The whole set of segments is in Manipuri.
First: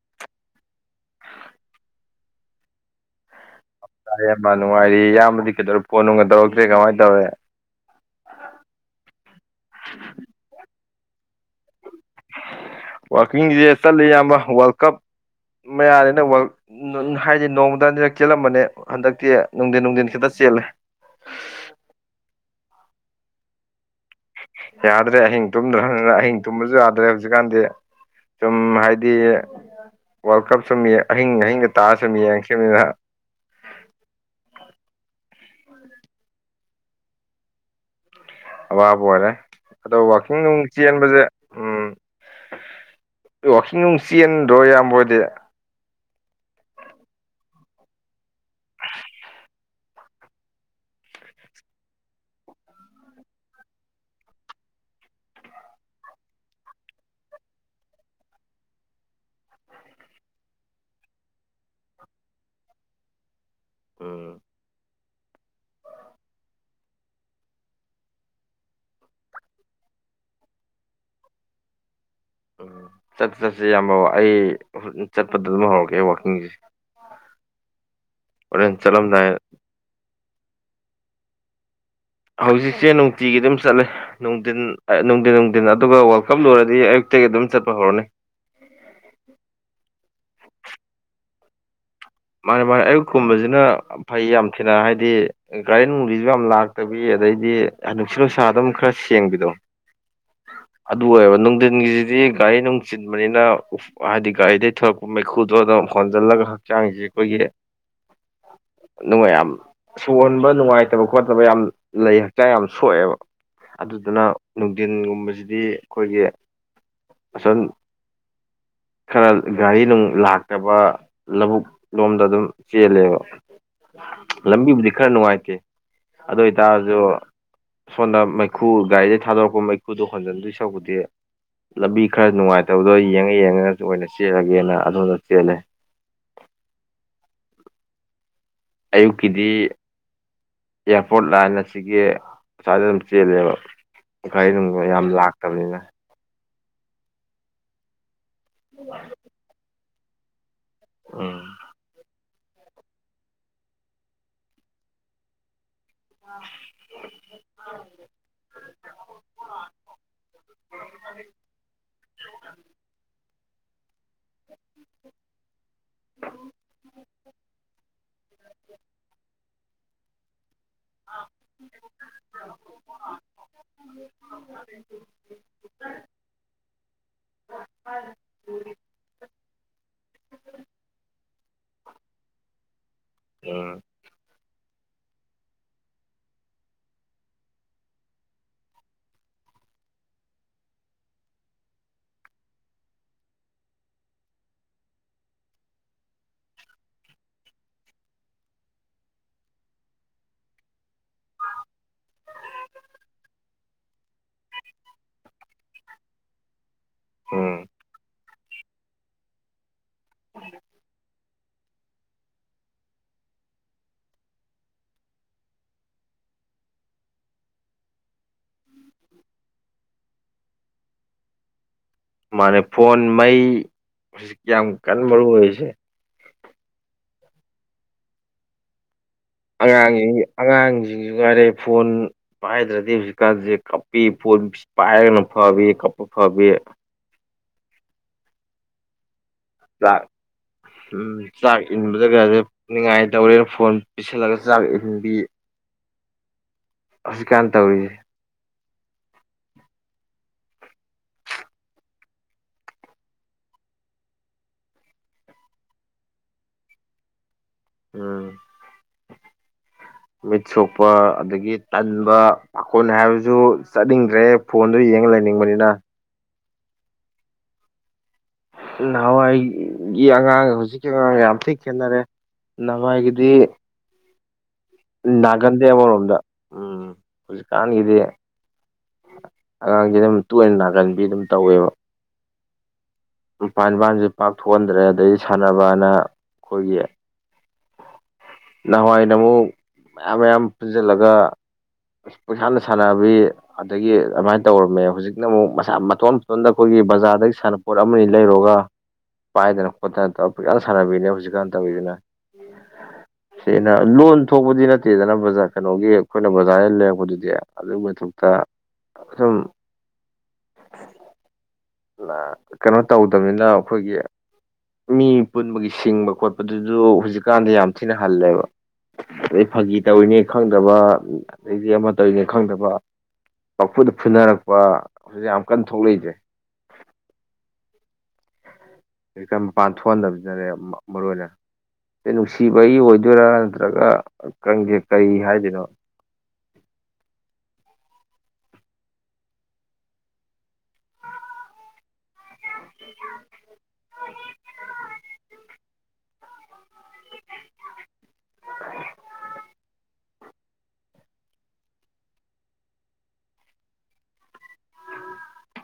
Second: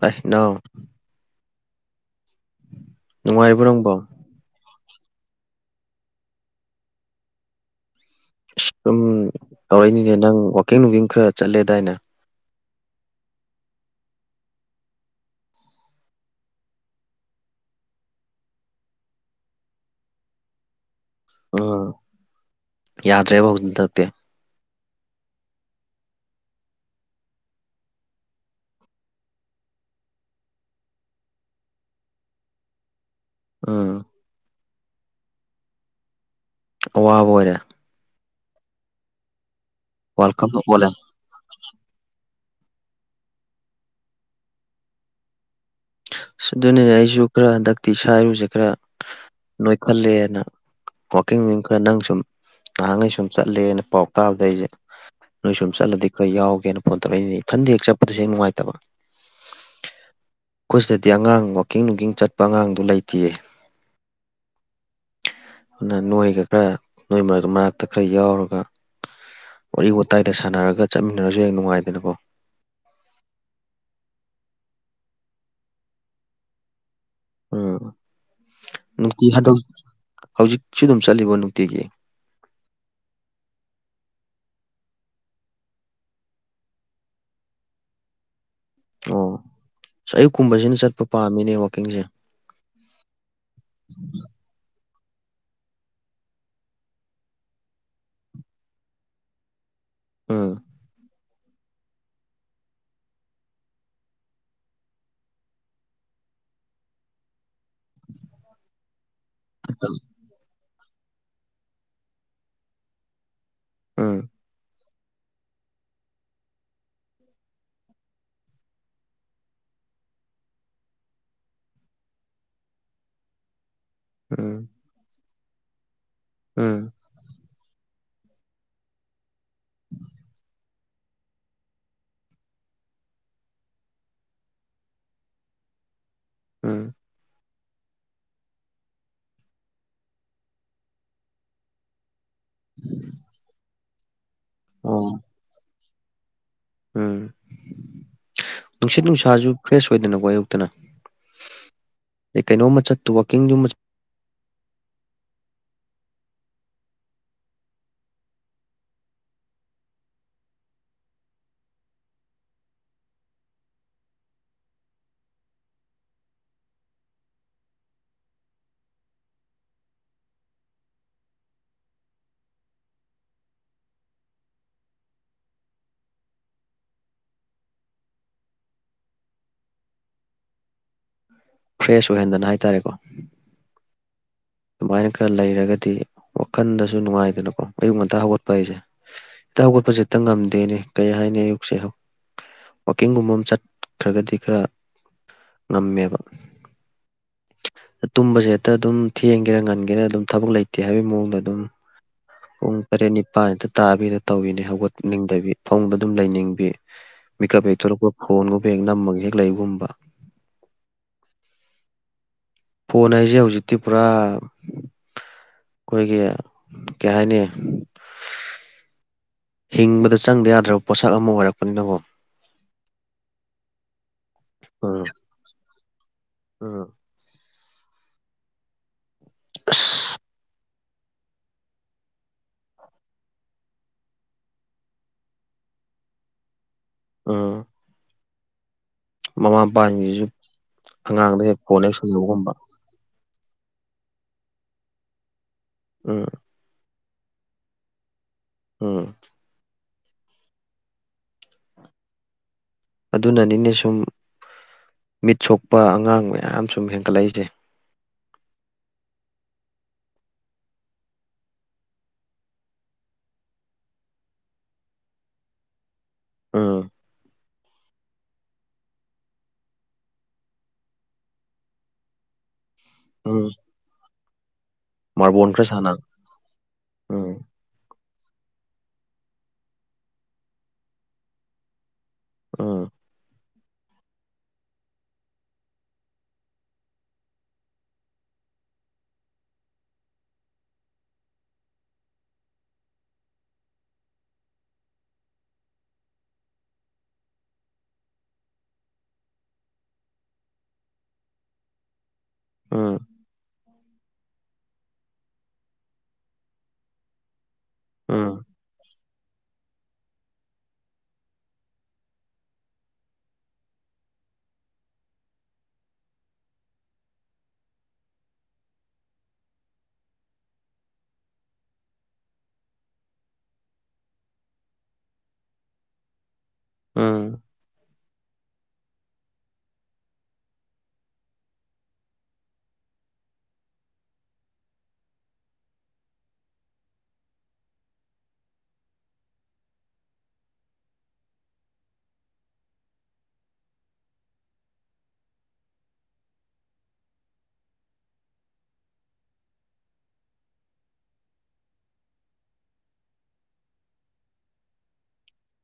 ꯀꯅ ꯅꯨꯡꯉꯥꯏꯕ ꯅꯪꯕꯣ ꯑꯔꯕ ꯅꯨꯡꯉꯥꯏꯔꯤ ꯏꯌꯥꯝꯕꯗꯤ ꯀꯩꯗꯧꯔ ꯀꯣꯟꯅꯨꯡꯒꯗꯧꯔꯛꯇꯦ ꯀꯃꯥꯏꯅ ꯇꯧꯔꯦ ꯑꯁ ꯁꯨꯝ ꯇꯧꯔꯛꯏꯅꯤꯅꯦ ꯅꯪ ꯋꯥꯋꯥꯛꯀꯤꯡ ꯅꯨꯡꯀꯤꯡ ꯈꯔ ꯆꯠꯂꯦꯗꯥꯏꯅ ꯋꯥꯔꯀꯤꯡꯁꯦ ꯆꯠꯂꯤ ꯏꯌꯥꯝꯕ ꯋꯥꯔꯜ ꯀꯞ ꯃꯌꯥꯅꯤꯅ ꯋꯥꯔ ꯍꯥꯏꯗꯤ ꯅꯣꯡꯃꯗ ꯑꯅꯤꯔꯛ ꯆꯦꯜꯂꯝꯕꯅꯦ ꯍꯟꯗꯛꯇꯤ ꯅꯨꯡꯊꯤꯟ ꯅꯨꯡꯊꯤꯟ ꯈꯤꯇ ꯆꯦꯜꯂꯦ ꯎ ꯌꯥꯗ꯭ꯔꯦ ꯍꯗꯠꯇꯦ ꯌꯥꯗ꯭ꯔꯦ ꯑꯍꯤꯡ ꯇꯨꯝꯗ꯭ꯔꯅꯤꯅ ꯑꯍꯤꯡ ꯇꯨꯝꯕꯁꯨ ꯌꯥꯗ꯭ꯔꯦ ꯍꯧꯖꯤꯛꯀꯥꯟꯗꯤ ꯁꯨꯝ ꯍꯥꯏꯗꯤ ꯋꯥꯔꯜ ꯀꯞ ꯁꯨꯝ ꯑꯍꯤꯡ ꯑꯍꯤꯡꯒ ꯇꯥꯑ ꯁꯨꯝ ꯌꯦꯡꯁꯤꯕꯅꯤꯅ ꯑꯥ ꯑꯕ ꯋꯥꯌꯥ ꯑꯋꯥꯕ ꯑꯣꯏꯔꯦ ꯑꯗꯣ ꯋꯥꯔꯜ ꯋꯥꯛꯀꯤꯡ ꯀꯞꯅ ꯅꯨꯡ ꯑꯣꯜꯂꯦ ꯆꯦꯟꯕꯁꯦ ꯎꯝ ꯋꯥꯋꯥꯛꯀꯤꯡ ꯅꯨꯡ ꯆꯦꯟꯗ꯭ꯔꯣ ꯌꯥꯝꯌꯥꯝꯕꯣꯏꯗꯤ ꯑꯗꯨꯅꯤꯅꯦ ꯑꯩꯁꯨ ꯈꯔ ꯍꯟꯗꯛꯇꯤ ꯏꯁꯥ ꯏꯔꯨꯁꯦ ꯈꯔ ꯅꯣꯏꯈꯠꯂꯦꯅ ꯋꯥꯋꯥꯛꯀꯤꯡ ꯃꯤꯡ ꯈꯔ ꯅꯪ ꯁꯨꯝ ꯅꯍꯥꯟꯈꯩ ꯁꯨꯝ ꯆꯠꯂꯦꯅ ꯄꯥꯎ ꯇꯥꯕꯗ ꯑꯩꯁꯦ ꯅꯣꯏ ꯁꯨꯝ ꯆꯠꯂꯗꯤ ꯈꯔ ꯌꯥꯎꯒꯦꯅ ꯐꯣꯟ ꯇꯧꯔꯛꯏꯅꯤꯅꯦ ꯏꯊꯟꯗꯤ ꯍꯦꯛ ꯆꯠꯄꯗꯨꯁꯨ ꯍꯦꯛ ꯅꯨꯡꯉꯥꯏꯇꯕ ꯑꯩꯈꯣꯏ ꯁꯤꯗꯗꯤ ꯑꯉꯥꯡ ꯋꯥꯋꯀꯤꯡ ꯅꯨꯡꯀꯤꯡ ꯆꯠꯄ ꯑꯉꯥꯡꯗꯨ ꯂꯩꯇꯦꯌꯦ ꯑꯣꯝ ꯑꯗꯨꯅ ꯅꯣꯏꯒ ꯈꯔ ꯅꯣꯏ ꯃꯔ ꯃꯔꯛꯇ ꯈꯔ ꯌꯥꯎꯔꯒ ꯋꯥꯔꯤ ꯋꯥꯇꯥꯏꯗ ꯁꯥꯟꯅꯔꯒ ꯆꯠꯃꯤꯟꯅꯔꯁꯨ ꯍꯡ ꯅꯨꯡꯉꯥꯏꯗꯅꯀꯣ ꯎ ꯆꯠꯁ ꯆꯠꯁꯦ ꯌꯥꯝꯕ ꯑꯩ ꯆꯠꯄꯗ ꯑꯗꯨꯝ ꯍꯧꯔꯛꯀꯦ ꯋꯥꯋꯥꯛꯀꯤꯡꯁꯦ ꯎꯝ ꯅꯨꯡꯇꯤ ꯆꯠꯂꯝꯗꯥꯏ ꯍꯟꯗꯣꯛ ꯍꯧꯖꯤꯛꯁꯨ ꯑꯗꯨꯝ ꯆꯠꯂꯤꯕꯣ ꯅꯨꯡꯇꯤꯒꯤ ꯍꯧꯖꯤꯛꯁꯦ ꯅꯨꯡꯇꯤꯒꯤ ꯑꯗꯨꯝ ꯆꯠꯂꯦ ꯅꯨꯡꯊꯤꯟ ꯅꯨꯡꯊꯤꯟ ꯅꯨꯡꯊꯤꯟ ꯑꯗꯨꯒ ꯋꯦꯜꯀꯝ ꯂꯣꯏꯔꯗꯤ ꯑꯌꯨꯛꯇꯒꯤ ꯑꯗꯨꯝ ꯆꯠꯄ ꯍꯧꯔꯅꯤ ꯑꯣ ꯑꯌꯨꯛ ꯀꯨꯝꯕꯁꯤꯅ ꯆꯠꯄ ꯄꯥꯝꯃꯤꯅꯦ ꯋꯥꯛꯀꯤꯡꯁꯦ ꯃꯥꯅꯤ ꯃꯥꯅꯤ ꯑꯌꯨꯛꯀꯨꯝꯕꯁꯤꯅ ꯐꯩ ꯌꯥꯝ ꯊꯤꯅ ꯍꯥꯏꯗꯤ ꯒꯥꯔꯤ ꯅꯣꯡꯂꯤꯁꯨ ꯌꯥꯝ ꯂꯥꯛꯇꯕꯤ ꯑꯗꯩꯗꯤ ꯅꯨꯡꯁꯤꯠ ꯅꯨꯡꯁꯥ ꯑꯗꯨꯝ ꯈꯔ ꯁꯦꯡꯕꯤꯗꯣ ꯎꯝ ꯑꯗꯨ ꯑꯣꯏꯌꯦꯕ ꯅꯨꯡꯊꯤꯟꯒꯤꯁꯤꯗꯤ ꯒꯥꯔꯤ ꯅꯨꯡ ꯆꯤꯟꯕꯅꯤꯅ ꯍꯥꯏꯗꯤ ꯒꯥꯔꯤꯗꯒꯤꯩ ꯊꯂꯛꯄ ꯃꯩꯈꯨꯗꯣ ꯑꯗꯨꯝ ꯍꯣꯟꯖꯜꯂꯒ ꯍꯛꯆꯥꯡꯁꯦ ꯑꯩꯈꯣꯏꯒꯤ [inaudible] ꯅꯨꯡꯉꯥꯏꯌꯥꯝ ꯎꯝ ꯇꯣꯟꯕ ꯅꯨꯡꯉꯥꯏꯇꯕ ꯈꯣꯠꯇꯕ ꯌꯥꯝ ꯂꯩ ꯍꯛꯆꯥꯡ ꯌꯥꯝ ꯁꯣꯛꯑꯦꯕ ꯎꯝ ꯑꯗꯨꯗꯨꯅ ꯅꯨꯡꯊꯤꯟꯒꯨꯝꯕꯁꯤꯗꯤ ꯑꯩꯈꯣꯏꯒꯤ ꯑꯁꯟ ꯈꯔ ꯒꯥꯔꯤ ꯅꯨꯡ ꯂꯥꯛꯇꯕ ꯂꯧꯕꯨꯛ ꯂꯣꯝꯗ ꯑꯗꯨꯝ ꯆꯦꯜꯂꯦꯕ ꯎꯝ ꯂꯝꯕꯤꯕꯨꯗꯤ ꯈꯔ ꯅꯨꯡꯉꯥꯏꯇꯦ ꯑꯗꯨ ꯎꯝ ꯑꯣꯏꯇꯥꯔꯁꯨ ꯁꯣꯝꯗ ꯃꯩꯈꯨ ꯒꯥꯔꯤꯗꯒꯤꯩ ꯊꯥꯗꯣꯔꯛꯄ ꯃꯩꯈꯨꯗꯣ ꯍꯣꯟꯖꯤꯟꯗꯣꯏ ꯁꯛꯄꯨꯗꯤ ꯂꯝꯕꯤ ꯈꯔ ꯅꯨꯡꯉꯥꯏꯇꯕꯗꯣ ꯌꯦꯡꯉ ꯌꯦꯡꯉꯒꯁꯨ ꯑꯣꯏꯅ ꯆꯦꯜꯂꯒꯦꯅ ꯑꯗꯣꯝꯗ ꯆꯦꯜꯂꯦ ꯎꯝ ꯑꯌꯨꯛꯀꯤꯗꯤ ꯑꯦꯌꯥꯔꯄꯣꯔꯠ ꯂꯥꯏꯅ ꯁꯤꯒꯤ ꯁꯃꯏꯗ ꯑꯗꯨꯝ ꯆꯦꯜꯂꯦꯕꯔꯤ ꯑꯗꯨꯝ ꯌꯥꯝ ꯑꯣ ꯂꯥꯛ ꯌꯥꯝꯝꯅꯤꯅ ꯎꯝ ꯅꯨꯡꯁꯤꯠ ꯅꯨꯡꯁꯥꯁꯨ ꯐ꯭ꯔꯦꯁ ꯑꯣꯏꯗꯅ ꯀ‌ꯣ ꯑꯌꯨꯛꯇꯅ ꯎꯝ ꯑꯦ ꯀꯩꯅꯣꯝꯃ ꯆꯠꯇꯨ ꯋꯥꯀꯤꯡꯗꯨ ꯑꯃ ꯑ [inaudible] [inaudible] [inaudible] ꯐ꯭ꯔꯦꯁ ꯑꯣꯏꯍꯟꯗꯅ ꯍꯥꯏꯇꯥꯔꯦꯀꯣ ꯑꯝ ꯑꯗꯨꯃꯥꯏꯅ ꯈꯔ ꯂꯩꯔꯒꯗꯤ ꯋꯥꯈꯟꯗꯁꯨ ꯅꯨꯡꯉꯥꯏꯗꯅꯀꯣ ꯑꯌꯨꯛ ꯉꯟꯇ ꯍꯧꯒꯠꯄ ꯍꯥꯏꯁꯦ ꯏꯇ ꯈꯣꯠꯄꯁꯦꯇ ꯉꯝꯗꯦꯅꯦ ꯀꯩ ꯍꯥꯏꯅꯤ ꯑꯌꯨꯛꯁꯦ ꯋꯥꯋꯥꯛꯀꯤꯡꯒꯨꯝꯕ ꯑꯃ ꯆꯠꯈ꯭ꯔꯒꯗꯤ ꯈꯔ ꯉꯝꯃꯦꯕ ꯇꯨꯝꯕꯁꯦ ꯍꯦꯛꯇ ꯑꯗꯨꯝ ꯊꯦꯡꯒꯦꯔꯥ ꯉꯟꯒꯦꯔꯥ ꯑꯗꯨꯝ ꯊꯕꯛ ꯂꯩꯇꯦ ꯍꯥꯏꯕꯒꯤ ꯃꯑꯣꯡꯗ ꯑꯗꯨꯝ ꯄꯨꯡ ꯇꯔꯦꯠ ꯅꯤꯄꯥꯜ ꯍꯤꯛꯇ ꯇꯥꯕꯤꯔ ꯇꯧꯤꯅꯤ ꯍꯧꯒꯠꯅꯤꯡꯗꯕꯤ ꯐꯣꯡꯗ ꯑꯗꯨꯝ ꯂꯩꯅꯤꯡꯕꯤ ꯎꯝ ꯃꯤꯀꯞ ꯍꯦꯛꯊꯣꯔꯛꯄ ꯐꯣꯟꯒꯨꯝꯕ ꯍꯦꯛ ꯅꯝꯃꯒ ꯍꯦꯛ ꯂꯩꯕꯒꯨꯝꯕ [unintelligible] ꯐꯣꯟ ꯍꯥꯏꯁꯦ ꯍꯧꯖꯤꯛꯇꯤ ꯄꯨꯔꯥ ꯑꯩꯈꯣꯏꯒꯤ ꯀꯩ ꯍꯥꯏꯅꯤ ꯍꯤꯡꯕꯗ ꯆꯪꯗ ꯌꯥꯗ꯭ꯔꯕ ꯄꯣꯠꯁꯛ ꯑꯃ ꯑꯣꯏꯔꯛꯄꯅꯤꯅꯕꯣ ꯃꯥꯅꯦ ꯐꯣꯟ ꯃꯩ ꯌꯥꯝ ꯀꯟꯅ ꯃꯔꯨ ꯑꯣꯏꯔꯤꯁꯦ ꯑꯝ ꯑꯉꯥꯡꯁꯤꯡ ꯑꯉꯥꯡꯁꯤꯡꯁꯨ ꯉꯥꯏꯔꯦ ꯐꯣꯟ ꯄꯥꯏꯗ꯭ꯔꯗꯤ ꯍꯧꯖꯤꯛꯀꯥꯟꯁꯦ ꯀꯞꯄꯤ ꯐ‌ꯣꯅ ꯄꯥꯏꯔꯒꯅ ꯐꯕꯤ ꯀꯞꯄ ꯐꯕꯤ ꯑ ꯆꯥꯛ ꯃꯄꯥꯁꯤꯡꯁꯤꯁꯨ ꯎꯝ ꯑꯉꯥꯡꯗ ꯍꯦꯛ ꯆꯥꯛ ꯐꯣꯟ ꯍꯦꯛ ꯏꯟꯕꯗ ꯁꯟꯅꯕꯒꯨꯝꯕ ꯈꯁꯦꯅꯤꯡꯉꯥꯏ ꯇꯧꯔꯦꯅ ꯐꯣꯟ ꯄꯤꯤꯁꯜꯂꯒ ꯆꯥꯛ ꯏꯟꯕꯤ ꯎꯝ ꯍꯧꯖꯤꯛꯀꯥꯟ ꯇꯧꯔꯤꯁꯦ ꯎꯝ ꯑꯗꯨꯅꯅꯤꯅꯦ ꯁꯨꯝ ꯃꯤꯠ ꯁꯣꯛꯄ ꯑꯉꯥꯡ ꯃꯌꯥꯝ ꯁꯨꯝ ꯍꯦꯟꯒꯠꯂꯛꯏꯁꯦ ꯎꯝ [inaudible] ꯃꯤꯠ ꯁꯣꯛꯄ ꯑꯗꯒꯤ ꯇꯟꯕ ꯄꯥꯈꯣꯟ ꯍꯥꯏꯕꯁꯨ ꯆꯠꯅꯤꯡꯗ꯭ꯔꯦ ꯐꯣꯟꯗꯨ ꯌꯦꯡꯉ ꯂꯩꯅꯤꯡꯕꯅꯤꯅ ꯑꯝ ꯅꯍꯥꯟꯋꯥꯏꯒꯤ ꯑꯉꯥꯡ ꯍꯧꯖꯤꯛꯀꯤ ꯑꯉꯥꯡꯒ ꯌꯥꯝ ꯊꯤ ꯈꯦꯠꯅꯔꯦ ꯅꯋꯥꯒꯤꯗꯤ ꯎꯝ ꯃꯥꯔꯕꯣꯜ ꯅꯒꯟꯗꯦ ꯈꯔ ꯁꯥꯟꯅ ꯑꯃꯔꯣꯗ ꯎꯝ ꯎꯝ ꯍꯧ ꯍꯀꯥꯟꯒꯤꯗꯤ ꯑꯉꯥꯡꯁ ꯑꯗꯨꯝ ꯇꯣꯏꯅ ꯅꯥꯒꯟꯕꯤ ꯑꯗꯨꯝ ꯇꯧꯋꯦꯕ ꯎꯝ ꯃꯄꯥꯟ ꯏꯄꯥꯟꯁꯦ ꯄꯥꯛ ꯊꯣꯛꯣꯛꯍꯟꯗ꯭ꯔꯦ ꯑꯗꯩ ꯁꯥꯟꯅꯕꯅ ꯑꯩꯈꯣꯏꯒꯤ ꯅꯍꯥꯟꯋꯥꯏꯅ ꯑꯃꯨꯛ ꯃꯌꯥꯝ ꯃꯌꯥꯝ ꯄꯨꯟꯁꯤꯜꯂꯒ ꯑꯁ ꯄꯩꯁꯥꯅ ꯁꯥꯟꯅꯕꯤ ꯑꯗꯒꯤ ꯑꯗꯨꯃꯥꯏꯅ ꯇꯧꯔꯝꯃꯦ ꯍꯧꯖꯤꯛꯅ ꯑꯃꯨꯛ ꯃꯁ ꯃꯇꯊꯣꯟ ꯃꯇꯊꯣꯟꯗ ꯑꯩꯈꯣꯏꯒꯤ ꯕꯖꯥꯔꯗꯒꯤ ꯁꯥꯟ ꯄꯣꯠ ꯑꯃꯅꯤ ꯂꯩꯔꯨꯔꯒ ꯄꯥꯏꯗꯅ ꯈꯣꯠꯇꯅ ꯇ‌ꯧ ꯄꯨꯛꯁꯥꯟ ꯁꯥꯟꯕꯤꯅꯦ ꯍꯧꯖꯤꯛꯀꯥꯟ ꯇꯧꯔꯤꯗꯨꯅ ꯑꯝ ꯑꯩꯅ ꯂꯣꯟ ꯊꯣꯛꯄꯗꯤ ꯅꯠꯇꯦꯗꯅ ꯕꯖꯥꯔ ꯀꯩꯅꯣꯒꯤ ꯑꯩꯈꯣꯏꯅ ꯕꯖꯥꯔꯗ ꯂꯩꯔꯛꯄꯗꯨꯗꯤ ꯑꯗꯨꯒꯤ ꯃꯊꯛꯇ ꯎꯝ ꯁꯨꯝ ꯀꯩꯅꯣ ꯇꯧꯗꯕꯅꯤꯅ ꯑꯩꯈꯣꯏꯒꯤ ꯃꯤ ꯄꯨꯟꯕꯒꯤ ꯁꯤꯡꯕ ꯈꯣꯠꯄꯗꯨꯗ ꯍꯧꯖꯤꯛꯀꯥꯟꯗ ꯌꯥꯝ ꯊꯤꯅ ꯍꯜꯂꯦꯕ ꯑꯗꯩ ꯐꯥꯒꯤ ꯇꯧꯔꯤꯅꯦ ꯈꯪꯗꯕ ꯑꯗꯩꯗꯤ ꯑꯃ ꯇꯧꯔꯤꯅꯦ ꯈꯪꯗꯕ ꯄꯐꯨꯗ ꯐꯨꯅꯔꯛꯄ ꯍꯧꯖꯤꯛ ꯌꯥꯝ ꯀꯟꯅ ꯊꯣꯛꯂꯛꯏꯁ꯭ꯔꯦ ꯎꯝ ꯈ ꯃꯄꯥꯟ ꯊꯣꯛꯍꯟꯗꯕꯁꯤꯅꯅꯦ ꯃꯔꯨ ꯑꯣꯏꯅ ꯅꯨꯡꯁꯤꯕꯒꯤ ꯑꯣꯏꯗꯣꯏꯔꯥ ꯅꯠꯇ꯭ꯔꯒꯪꯁꯦ ꯀꯔꯤ ꯍꯥꯏꯗꯣꯏꯅꯣ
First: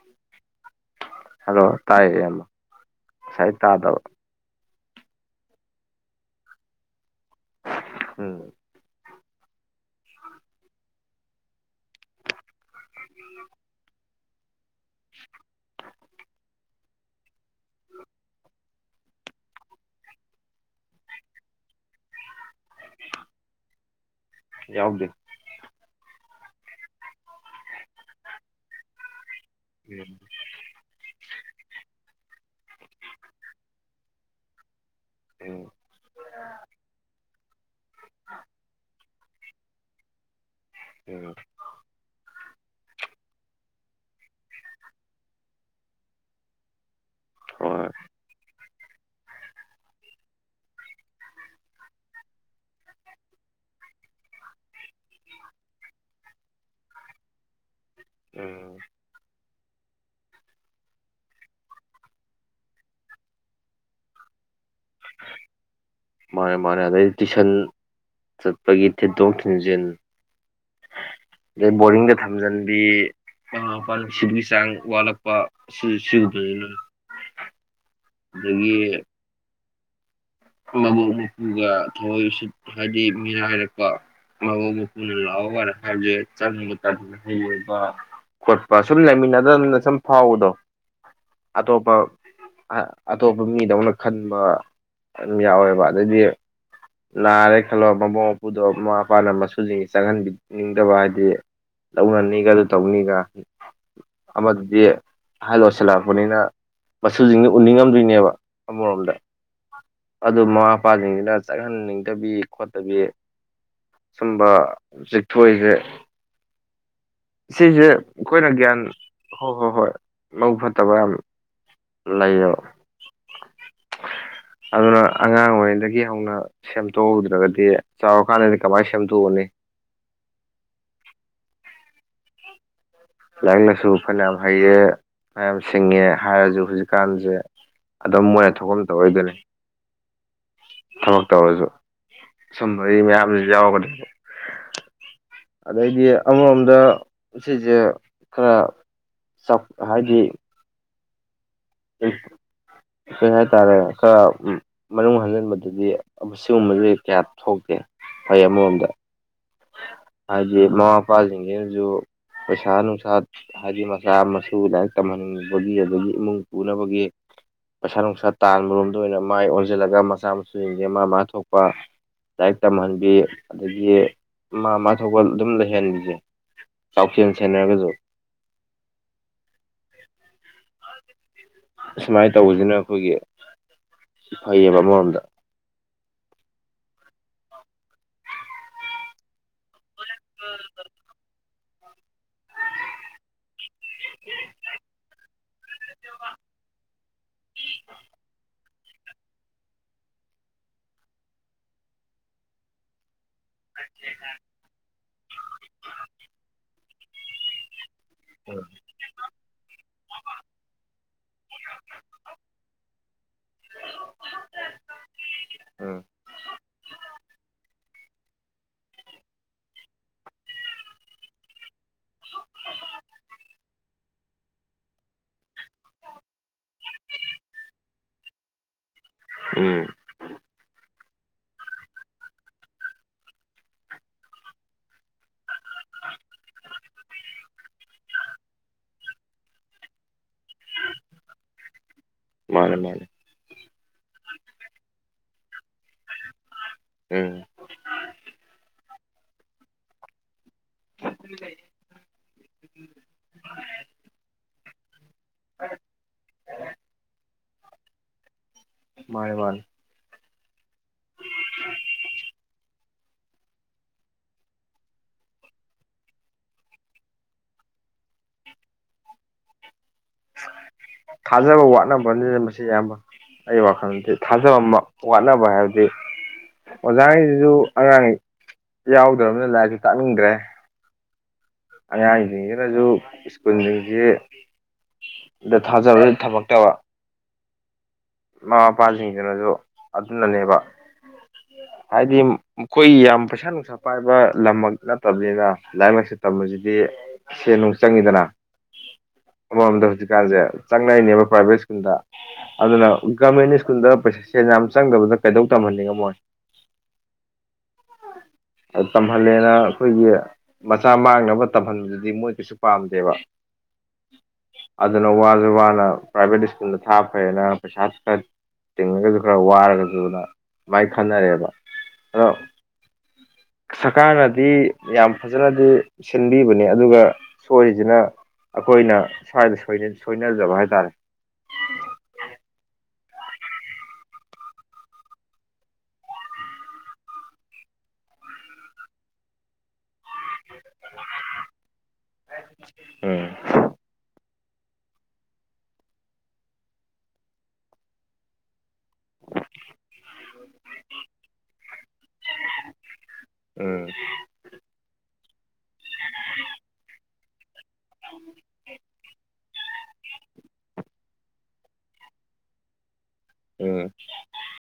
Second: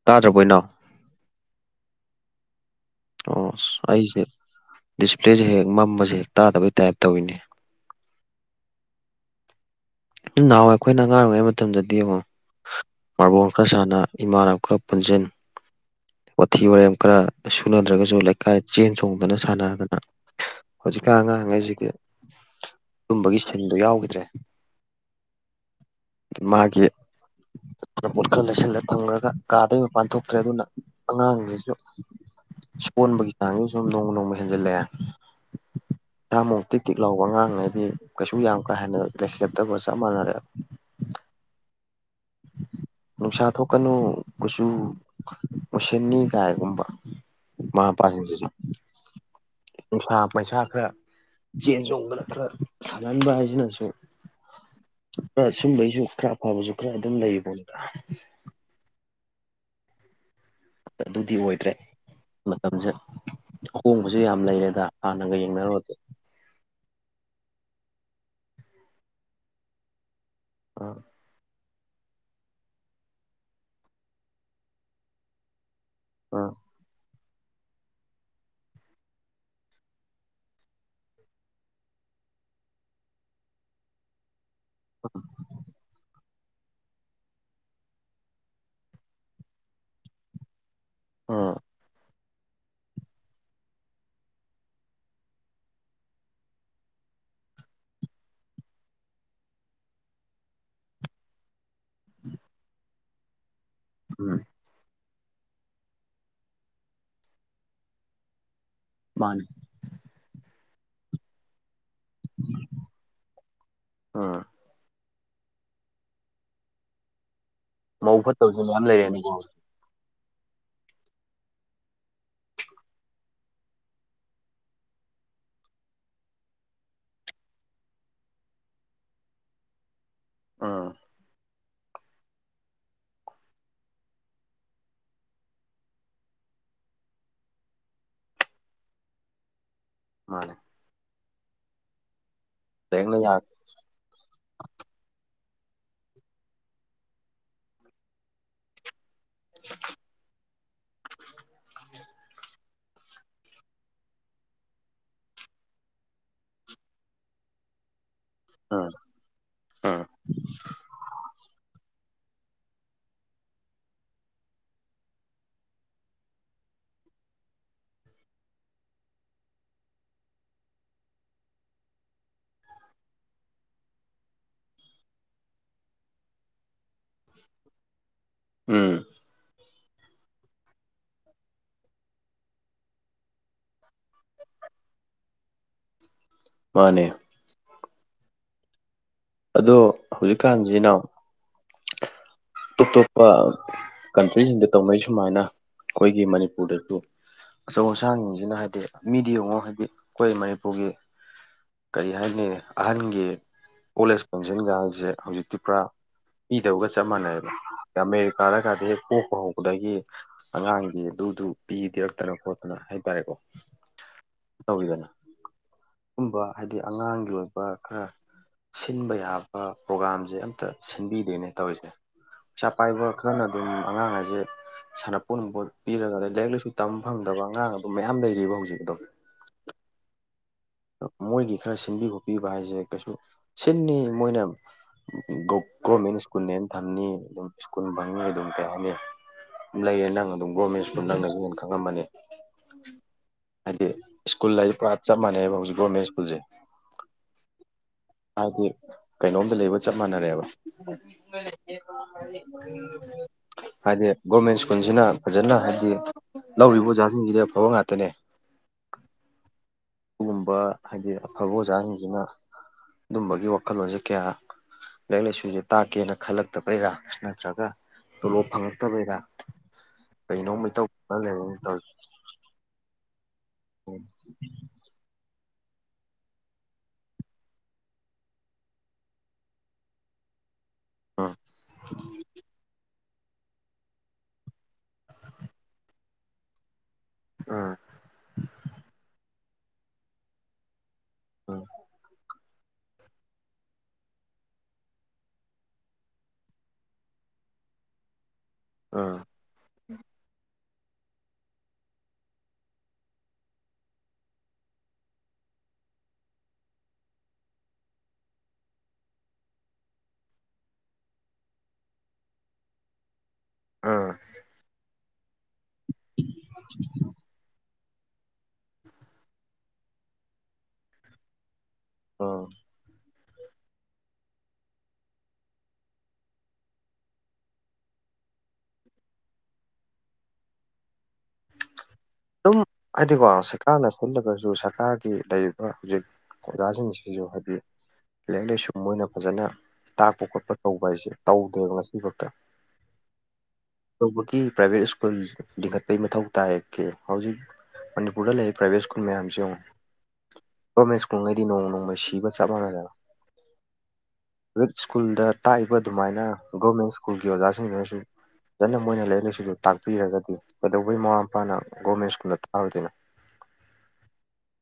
ꯇꯥꯗ꯭ꯔꯕꯣꯏꯅꯣ ꯍꯜꯂꯣ ꯇꯥꯏꯌꯦ ꯌꯥꯝꯣ ꯑꯣꯁ ꯑꯩꯁꯦ ꯗꯤꯁꯄ꯭ꯂꯦꯁꯦ ꯍꯦꯛ ꯃꯝꯕꯁꯦ ꯍꯦꯛ ꯇꯥꯗꯕꯩ ꯇꯥꯏꯞ ꯇꯧꯋꯤꯅꯦ ꯎꯝ [unintelligible] ꯅꯍꯥꯟꯋꯥꯏ ꯑꯩꯈꯣꯏꯅ ꯑ ꯉꯥꯡ ꯑꯣꯏꯔꯤꯉꯩ ꯃꯇꯝꯗꯗꯤꯡꯉꯣ ꯃꯥꯔꯕꯣꯟ ꯈꯔ ꯁꯥꯟꯅ ꯏꯃꯥꯟꯅꯕ ꯈꯔ ꯄꯨꯟꯁꯤꯟ ꯋꯥꯊꯤ ꯋꯥꯔꯦꯝ ꯈꯔ ꯁꯨꯅꯗ꯭ꯔꯒꯁꯨ ꯂꯩꯀꯥꯏ ꯆꯦꯟ ꯆꯣꯡꯗꯅ ꯁꯥꯟꯅꯗꯅ ꯍꯧꯖꯤꯛꯀꯥꯟ ꯑꯉꯥꯡꯉꯩꯁꯤꯗꯤ ꯇꯨꯝꯕꯒꯤ ꯁꯤꯟꯗꯣ ꯌꯥꯎꯈꯤꯗ꯭ꯔꯦ ꯌꯥꯎꯕ ꯃꯥꯒꯤ ꯃꯄꯣꯠ ꯈꯔ ꯂꯩꯁꯜꯂ ꯊꯝꯒꯔꯒ ꯀꯥꯗ ꯒꯤ ꯃꯄꯥꯟ ꯎꯝ ꯊꯣꯛꯇ꯭ꯔꯦ ꯑꯗꯨꯅ ꯑꯉꯥꯡꯈꯩꯁꯨ ꯁꯣꯟꯕꯒꯤ ꯆꯥꯡꯁꯤꯁꯨ ꯁꯨꯝ ꯅꯣꯡꯃ ꯅꯣꯡꯃ ꯍꯦꯟꯖꯜꯂꯛꯑꯦ ꯎꯝ ꯑꯃꯣꯛꯇ ꯀꯂ ꯋꯥꯉꯥꯡꯉꯩꯗꯤ ꯀꯩꯁꯨ ꯌꯥꯝ ꯀꯥ ꯍꯦꯟꯅ ꯔꯦꯁꯄꯦꯞꯇꯧꯕꯒ ꯆꯞ ꯃꯥꯟꯅꯔꯦꯕ ꯎꯝ [inaudible] ꯅꯨꯡꯁꯥ ꯊꯣꯛꯀꯅꯨ ꯀꯨꯆꯨ ꯃꯨꯁꯤꯟꯅꯤ ꯀꯥꯏꯒꯨꯝꯕ ꯍꯣꯏ ꯃꯃꯥ ꯃꯄꯥꯁꯤꯡꯁꯤꯁꯨ ꯅꯨꯡꯁꯥ ꯄꯩꯁꯥ ꯈꯔ ꯆꯦꯟ ꯆꯣꯡꯗꯥꯅ ꯈꯔ ꯁꯥꯟꯍꯟꯕ ꯍꯥꯏꯁꯤꯅꯁꯨ ꯁꯨꯝꯕꯩꯁꯨ ꯈꯔ ꯑꯐꯕꯁꯨ ꯈꯔ ꯑꯗꯨꯝ ꯂꯩꯕꯣꯅꯤꯗ ꯎꯝ ꯑꯗꯨꯗꯤ ꯑꯣꯏꯗ꯭ꯔꯦ ꯃꯇꯝꯁꯦ ꯑꯍꯣꯡꯕꯁꯨ ꯌꯥꯝ ꯂꯩꯔꯦꯗ ꯍꯥꯟꯅꯒ ꯌꯦꯡꯅꯔꯨꯔꯗ ꯃꯥꯅꯦ ꯃꯥꯅꯦ ꯑꯗꯩ ꯇꯨꯏꯁꯟ ꯆꯠꯄꯒꯤ ꯊꯤꯟꯗꯣꯛ ꯊꯤꯟꯖꯤꯟ ꯑꯥ ꯑꯗꯩ ꯕꯣꯔꯤꯡꯗ ꯊꯝꯖꯤꯟꯕꯤ ꯃꯃꯥ ꯃꯄꯄꯥ ꯅꯨꯡꯁꯤꯕꯒꯤ ꯆꯥꯡ ꯋꯥꯠꯂꯛꯄ ꯁꯤ ꯁꯤ ꯑꯥ ꯗꯔ꯭ꯦꯌꯦ ꯑꯗꯒꯤ ꯃꯕꯣꯛ ꯃꯄꯨꯒ ꯊꯑꯣꯏ ꯎꯁꯤꯠꯇꯥ ꯍꯥꯏꯕꯗꯤ ꯃꯤꯔꯥꯏꯔꯛꯄ ꯑ ꯃꯕꯔ ꯍꯥꯖꯦ [unintelligible] ꯆꯪꯕ ꯇꯗꯅ ꯍꯩꯕ ꯈꯣꯠꯄ ꯁꯨꯝ ꯂꯩꯃꯤꯟꯅꯗꯕꯅ ꯁꯨꯝ ꯐꯥꯎꯕꯗꯣ ꯑꯣ ꯑꯇꯣꯞꯄ ꯑꯇꯣꯞꯄ ꯃꯤꯗꯧꯅ ꯈꯟꯕ ꯑꯗꯨꯝ ꯌꯥꯎꯋꯦꯕ ꯑꯗꯩꯗꯤ ꯅꯥꯔꯦ ꯈꯜꯂꯣ ꯃꯕꯨꯡ ꯃꯧꯄꯨꯗꯣ ꯃꯃꯥ ꯃꯄꯥꯅ ꯃꯁꯨꯁꯤꯡꯁꯤ ꯆꯪꯍꯟꯕꯤꯅꯤꯡꯗꯕ ꯍꯥꯏꯗꯤ ꯂꯧꯧꯅꯅꯤꯒ ꯑꯗꯨ ꯇꯧꯅꯤꯒ ꯎꯝ ꯑꯃ ꯑꯍꯜ ꯑꯣꯏꯁꯤꯜꯂꯛꯄꯅꯤꯅ ꯃꯁꯨꯁꯤꯡꯅ ꯎꯅꯤꯡꯉꯝꯗꯣꯏꯅꯦꯕ ꯑꯃꯔꯣꯝꯗ ꯃꯥꯅꯤ ꯑꯗꯨ ꯃꯃꯥ ꯃꯄꯥꯁꯤꯡꯁꯤꯅ ꯆꯠꯍꯟꯅꯤꯡꯗꯕꯤ ꯈꯣꯠꯇꯕꯤ ꯎꯝ ꯁꯨꯝꯕ ꯎꯆꯖꯤꯦꯛꯊꯏꯁꯦ ꯁꯤꯁꯦ ꯃꯧ ꯑꯩꯈꯣꯏꯅ ꯐꯠꯇꯕꯁꯨ ꯒ꯭ꯌꯥꯟ ꯃꯌꯥꯝ ꯂꯩꯔꯦꯅꯦꯀꯣ ꯍꯣꯏ ꯍꯣꯏ ꯍꯣꯏ ꯃꯕꯨꯛ ꯐꯠꯇꯕ ꯌꯥꯝ ꯂꯩꯌꯦꯕ ꯑꯗꯨꯅ ꯑꯉꯥꯡ ꯑꯣꯏꯔꯤꯉꯩꯗꯒꯤ ꯍꯧꯅ ꯁꯦꯝꯗꯣꯛꯍꯧꯗ꯭ꯔꯒꯗꯤ ꯆꯥꯎꯔꯀꯥꯟꯗꯗꯤ ꯀꯃꯥꯏꯅ ꯁꯦꯝꯗꯣꯛꯑꯅꯤ ꯑꯥ ꯂꯥꯏꯔꯤꯛꯅꯁꯨ ꯐꯅꯌꯥꯝ ꯍꯩꯌꯦ ꯃꯌꯥꯝ ꯁꯤꯡꯉꯦ ꯍꯥꯏꯔꯁꯨ ꯍꯧꯖꯤꯛꯀꯥꯟꯁꯦ ꯑꯗꯨꯝ ꯃꯣꯏꯅ ꯊꯣꯛꯐꯝ ꯇꯧꯔꯛꯏꯗꯨꯅꯤ ꯃꯥꯅꯤ ꯊꯕꯛ ꯇꯧꯔꯁꯨ ꯁꯨꯝꯝꯕꯒꯤ ꯗꯥꯏꯔꯦꯛꯅ ꯌꯥꯔꯦ ꯃꯌꯥꯝꯗꯨꯁꯨ ꯌꯥꯎꯔꯒꯅꯦ ꯑꯗꯩꯗꯤ ꯑꯃꯔꯣꯝꯗ ꯁꯤꯁꯦ ꯈꯔ ꯁꯞ ꯍꯥꯏꯗꯤ [inaudible] ꯎ ꯀꯩ ꯍꯥꯏꯇꯥꯔꯦ ꯈꯔ ꯃꯅꯨꯡ ꯍꯟꯖꯤꯟꯕꯗꯗꯤ ꯃꯁꯤꯒꯨꯝꯕꯗꯤ ꯀꯌꯥ ꯊꯣꯛꯇꯦ ꯐꯩ ꯑꯃꯔꯣꯝꯗ ꯑꯝ ꯑꯥ ꯍꯥꯏꯗꯤ ꯃꯃꯥ ꯃꯄꯥꯁꯤꯡꯁꯤꯅꯁꯨ ꯄꯩꯁꯥ ꯅꯨꯡꯁꯥ ꯍꯥꯏꯗꯤ ꯃꯆꯥ ꯃꯁꯨ ꯂꯥꯏꯔꯤꯛ ꯇꯝꯍꯟꯅꯤꯡꯕꯒꯤ ꯑꯗꯒꯤ ꯏꯃꯨꯡ ꯄꯨꯅꯕꯒꯤ ꯄꯩꯁꯥ ꯅꯨꯡꯁꯥ ꯇꯥꯟꯕꯔꯣꯝꯗ ꯑꯣꯏꯅ ꯃꯥꯏ ꯑꯣꯟꯁꯤꯜꯂꯒ ꯃꯆꯥ ꯃꯁꯨꯁꯤꯡꯁꯦ ꯃꯥ ꯃꯥ ꯊꯣꯛꯄ ꯂꯥꯏꯔꯤꯛ ꯇꯝꯍꯟꯕꯤ ꯑꯗꯒꯤ ꯃꯥꯏ ꯃꯥꯏ ꯊꯣꯛꯄ ꯑꯗꯨꯝ ꯂꯩꯍꯟꯕꯤꯁꯦ ꯆꯥꯎꯁꯦꯜ ꯁꯦꯟꯅꯔꯒꯁꯨ ꯎꯝ ꯑꯨꯃꯥꯏꯅ ꯇꯧꯕꯁꯤꯅ ꯑꯩꯈꯣꯏꯒꯤ ꯐꯩꯌꯦꯕ ꯑꯃꯔꯣꯝꯗ ꯃꯥꯅꯦ ꯑꯗꯣ ꯍꯧꯖꯤꯛꯀꯥꯟꯁꯤꯅ ꯇꯣꯞ ꯇꯣꯞꯄ ꯀꯟꯇ꯭ꯔꯤꯁꯤꯡꯗ ꯇꯧꯅꯩ ꯁꯨꯃꯥꯏꯅ ꯑꯩꯈꯣꯏꯒꯤ ꯃꯅꯤꯄꯨꯔꯗꯁꯨ ꯑꯆꯧ ꯑꯁꯥꯡꯁꯤꯡꯁꯤꯅ ꯍꯥꯏꯗꯤ ꯃꯤꯗꯤ ꯌꯦꯡꯉꯣ ꯍꯥꯏꯕꯤ ꯑꯩꯈꯣꯏ ꯃꯅꯤꯄꯨꯔꯒꯤ ꯀꯔꯤ ꯍꯥꯏꯅꯤ ꯑꯍꯟꯒꯤ ꯑꯣꯜ ꯑꯦꯖ ꯄꯦꯟꯁꯤꯟꯒꯁꯦ ꯍꯧꯖꯤꯛꯇꯤ ꯄꯨꯔꯥ ꯄꯤꯗꯕꯒ ꯆꯞ ꯃꯥꯟꯅꯩꯕ ꯑꯃꯃꯦꯔꯤꯀꯥꯂ ꯀꯗꯦ [unintelligible] ꯄꯣꯛꯄ ꯍꯧꯕꯗꯒꯤ ꯑꯉꯥꯡꯒꯤ ꯑꯗꯨꯗꯨ ꯄꯤꯗꯔꯛꯇꯅ ꯈꯣꯠꯇꯅ ꯍꯥꯏꯇꯥꯔꯦꯀꯣ ꯇꯧꯋꯤꯗꯅ ꯎꯝ ꯁꯨꯝꯕ ꯍꯥꯏꯗꯤ ꯑꯉꯥꯡꯒꯤ ꯑꯣꯏꯕ ꯈꯔ ꯁꯤꯟꯕ ꯌꯥꯕ ꯄ꯭ꯔꯣꯒꯥꯝꯁꯦ ꯑꯝꯇ ꯁꯤꯟꯕꯤꯗꯦꯅꯦ ꯇꯧꯔꯤꯁꯦ ꯄꯩꯁꯥ ꯄꯥꯏꯕ ꯈꯔꯅ ꯑꯗꯨꯝ ꯑꯉꯥꯡ ꯍꯥꯏꯁꯦ ꯁꯥꯟꯅꯄꯣꯠ ꯅꯣꯡꯄꯣꯠ ꯄꯤꯔꯒ ꯑꯗꯩꯩ ꯂꯥꯏꯔꯤꯛ ꯂꯥꯏꯁꯨ ꯇꯝꯕ ꯐꯝꯗꯕ ꯑꯉꯥꯡ ꯑꯗꯨꯝ ꯃꯌꯥꯝ ꯂꯩꯔꯤꯕ ꯍꯧꯖꯤꯛꯗꯧ ꯎꯝ ꯃꯣꯏꯒꯤ ꯈꯔ ꯁꯤꯟꯕꯤ ꯈꯣꯠꯄꯤꯕ ꯍꯥꯏꯁꯦ ꯀꯩꯁꯨ ꯁꯤꯟꯅꯤ ꯃꯣꯏꯅ ꯒꯣꯔꯃꯦꯟ ꯁ꯭ꯀꯨꯜꯅꯦ ꯊꯝꯅꯤ ꯑꯗꯨꯝ ꯁ꯭ꯀꯨꯜ ꯐꯪꯉꯤ ꯑꯗꯨꯝ ꯀꯩꯍꯥꯏꯅꯤ ꯂꯩꯌꯦꯦ ꯅꯪ ꯑꯗꯨꯝ ꯒꯣꯔꯃꯦꯟ ꯁ꯭ꯀꯨꯜ ꯅꯪꯅ ꯍꯦꯟꯅ ꯈꯪꯉꯃꯅꯤ ꯃꯥꯅꯦ ꯃꯥꯅꯦ ꯍꯥꯏꯗꯤ ꯁ꯭ꯀꯨꯜ ꯂ ꯄꯨꯔꯥ ꯆꯞ ꯃꯥꯟꯅꯩꯑꯕ ꯍꯧꯖꯤꯛ ꯒꯣꯔꯃꯦꯟ ꯁ꯭ꯀꯨꯜꯁꯦ ꯎꯝ ꯍꯥꯏꯗꯤ ꯀꯩꯅꯣꯝꯗ ꯂꯩꯕ ꯆꯞ ꯃꯥꯟꯅꯔꯦꯕ [inaudible] ꯍꯥꯏꯗꯤ ꯒꯣꯔꯃꯦꯟ ꯁ꯭ꯀꯨꯜꯁꯤꯅ ꯐꯖꯅ ꯍꯥꯏꯕꯗꯤ ꯂꯧꯔꯤꯕ ꯑꯣꯖꯥꯁꯤꯡꯁꯤꯗꯤ ꯑꯐꯕ ꯉꯥꯛꯇꯅꯦ ꯃꯥꯅꯦ ꯃꯥꯅꯦ ꯑꯗꯨꯒꯨꯝꯕ ꯍꯥꯏꯗꯤ ꯑꯐꯕ ꯑꯣꯖꯥꯁꯤꯡꯁꯤꯅ ꯑꯗꯨꯝꯕꯒꯤ ꯋꯥꯈꯜꯂꯣꯟꯁꯦ ꯀꯌꯥ ꯂꯥꯏꯔꯤꯛ ꯂꯥꯏꯁꯨꯁꯦ ꯇꯥꯛꯀꯦꯅ ꯈꯜꯂꯛꯇꯕꯩꯔꯥꯁ ꯅꯠꯇ꯭ꯔꯒ ꯇꯣꯂꯣꯞ ꯐꯪꯉꯛꯇꯕꯩꯔ ꯀꯩꯅꯣꯃꯩ ꯇꯧ ꯊꯥꯖꯕ ꯋꯥꯠꯅꯕꯅꯤꯅ ꯃꯁꯤ ꯑꯌꯥꯝꯕ ꯑꯩ ꯋꯥꯈꯜꯗꯤꯥꯖ ꯐꯖ ꯑꯃ ꯋꯥꯠꯅꯕ ꯍꯥꯏꯕꯗꯤ ꯑꯣꯖꯥꯉꯩꯁꯤꯁꯨ ꯑꯉꯥꯡ ꯌꯥꯎꯗ꯭ꯔꯕꯅ ꯂꯥꯏꯔꯤꯛꯁꯨ ꯇꯥꯛꯅꯤꯡꯗ꯭ꯔꯦ ꯑꯥ ꯑ ꯁꯤꯅꯁꯨ ꯁ꯭ꯀꯨꯜꯁꯤꯡꯁꯤꯦ ꯗ ꯊꯥꯖꯕ ꯊꯝꯃꯛꯇꯕ ꯑꯥ ꯃꯃꯥ ꯃꯄꯥꯁꯤꯡꯗꯨꯅꯁꯨ ꯑꯗꯨꯅꯅꯦꯕ ꯎꯝ ꯍꯥꯏꯗꯤ ꯃꯈꯣꯏ ꯌꯥꯝ ꯄꯩꯁꯥ ꯅꯨꯡꯁꯥ ꯄꯥꯏꯕ ꯂꯝꯃꯛ ꯅꯠꯇꯕꯅꯤꯅ ꯂꯥꯏꯔꯤꯛ ꯂꯥꯏꯁꯨ ꯇꯝꯕꯁꯤꯗꯤ ꯁꯦ ꯅꯨꯡ ꯆꯪꯉꯤꯗꯅ ꯑꯥ ꯑꯃꯃꯝꯗ ꯍꯧꯖꯤꯛꯀꯥꯟꯁꯦ ꯆꯪꯅꯔꯤꯅꯦꯕ ꯄ꯭ꯔꯥꯏꯚꯦꯠ ꯁ꯭ꯀꯨꯜꯗ ꯑꯗꯨꯅ ꯒꯣꯔꯃꯦꯟ ꯁ꯭ꯀꯨꯜꯗ ꯄꯩꯁꯥ ꯁꯦꯟ ꯌꯥꯝ ꯆꯪꯗꯕꯗ ꯀꯩꯗꯧ ꯇꯝꯍꯟꯅꯤꯡꯉꯃꯣꯏ [inaudible] ꯇꯝꯍꯜꯂꯦꯅ ꯑꯩꯈꯣꯏꯒꯤ ꯃꯆꯥ ꯃꯥꯡꯅꯕ ꯇꯝꯍꯟꯕꯗꯨꯗꯤ ꯃꯣꯏ ꯀꯩꯁꯨ ꯄꯥꯝꯗꯦꯕ ꯎꯝ ꯑꯗꯨꯅ ꯋꯥꯁꯨꯦ ꯋꯥꯅ ꯄ꯭ꯔꯥꯏꯚꯦꯠ ꯁ꯭ꯀꯨꯜꯗ ꯊꯥ ꯐꯩꯅ ꯄꯩꯁꯥꯁꯨ ꯈꯔ ꯇꯤꯡꯉꯒꯁꯨ ꯈꯔ ꯋꯥꯔꯒꯁꯨꯅ ꯑꯗꯨꯥꯏ ꯈꯟꯅꯔꯦꯕ ꯑ [unintelligible] ꯎꯝ ꯁꯔꯀꯥꯔꯅꯗꯤ ꯌꯥꯝ ꯐꯖꯅꯗꯤ ꯁꯤꯟꯕꯤꯕꯅꯤ ꯑꯗꯨꯒ ꯁꯣꯏꯔꯤꯁꯤꯅ ꯑꯩꯈꯣꯏꯅ ꯁ꯭ꯋꯥꯏꯗ ꯁꯣꯏꯅꯖꯕ ꯍꯥꯏꯇꯥꯔꯦ ꯑꯗꯨꯝ ꯍꯥꯏꯗꯤꯀꯣ ꯁꯔꯀꯥꯔꯅ ꯁꯣꯟꯖꯒꯔꯁꯨ ꯁꯔꯀꯥꯔꯒꯤ ꯂꯩꯔꯤꯕ ꯍꯧꯖꯤꯛ ꯑꯣꯖꯥꯁꯤꯡꯁꯤꯁꯨ ꯍꯥꯏꯗꯤ ꯂꯥꯏꯔꯤꯛ ꯂꯥꯏꯁꯨ ꯃꯣꯏꯅ ꯐꯖꯅ ꯇꯥꯛꯄ ꯈꯣꯠꯄ ꯇꯧꯕ ꯍꯥꯏꯁꯦ ꯇꯧꯗꯦꯕ ꯉꯁꯤ ꯐꯥꯎꯛꯇ ꯎꯝ ꯀꯩꯇꯧꯕꯒꯤ ꯄ꯭ꯔꯥꯏꯚꯦꯠ ꯁ꯭ꯀꯨꯜ ꯂꯤꯡꯈꯠꯄꯒꯤ ꯃꯊꯧ ꯇꯥꯒꯦ ꯍꯧꯖꯤꯛ ꯃꯅꯤꯄꯨꯔꯗ ꯂꯩꯔꯤꯕꯥ ꯄ꯭ꯔꯥꯏꯕꯦꯠ ꯁ꯭ꯀꯨꯜ ꯃꯌꯥꯝꯁꯤ ꯌꯦꯡꯎ ꯒꯣꯔꯃꯦꯟ ꯁ꯭ꯀꯨꯜꯉꯩꯗꯤ ꯅꯣꯡ ꯅꯣꯡꯃ ꯁꯤꯕ ꯆꯞ ꯃꯥꯟꯅꯔꯦ ꯎꯝ ꯄꯔꯥꯏꯚꯦꯠ ꯁ꯭ꯀꯨꯜꯗ ꯇꯥꯛꯏꯕ ꯑꯗꯨꯃꯥꯏꯅ ꯒꯣꯔꯃꯦꯟꯠ ꯁ꯭ꯀꯨꯜꯒꯤ ꯑꯣꯖꯥꯁꯤꯡꯗꯨꯅꯁꯨ ꯐꯖꯅ ꯃꯣꯏꯅ ꯂꯥꯏꯔꯤꯛ ꯂꯥꯏꯁꯨꯗꯣ ꯇꯥꯛꯄꯤꯔꯒꯗꯤ ꯀꯩꯗꯧꯕꯩ ꯃꯃꯥ ꯃꯄꯥꯅ ꯒꯣꯔꯃꯦꯟ ꯁꯀꯨꯜ ꯊꯔꯣꯏꯗꯔ꯭ꯤꯅꯦ ꯎꯝ [unintelligible]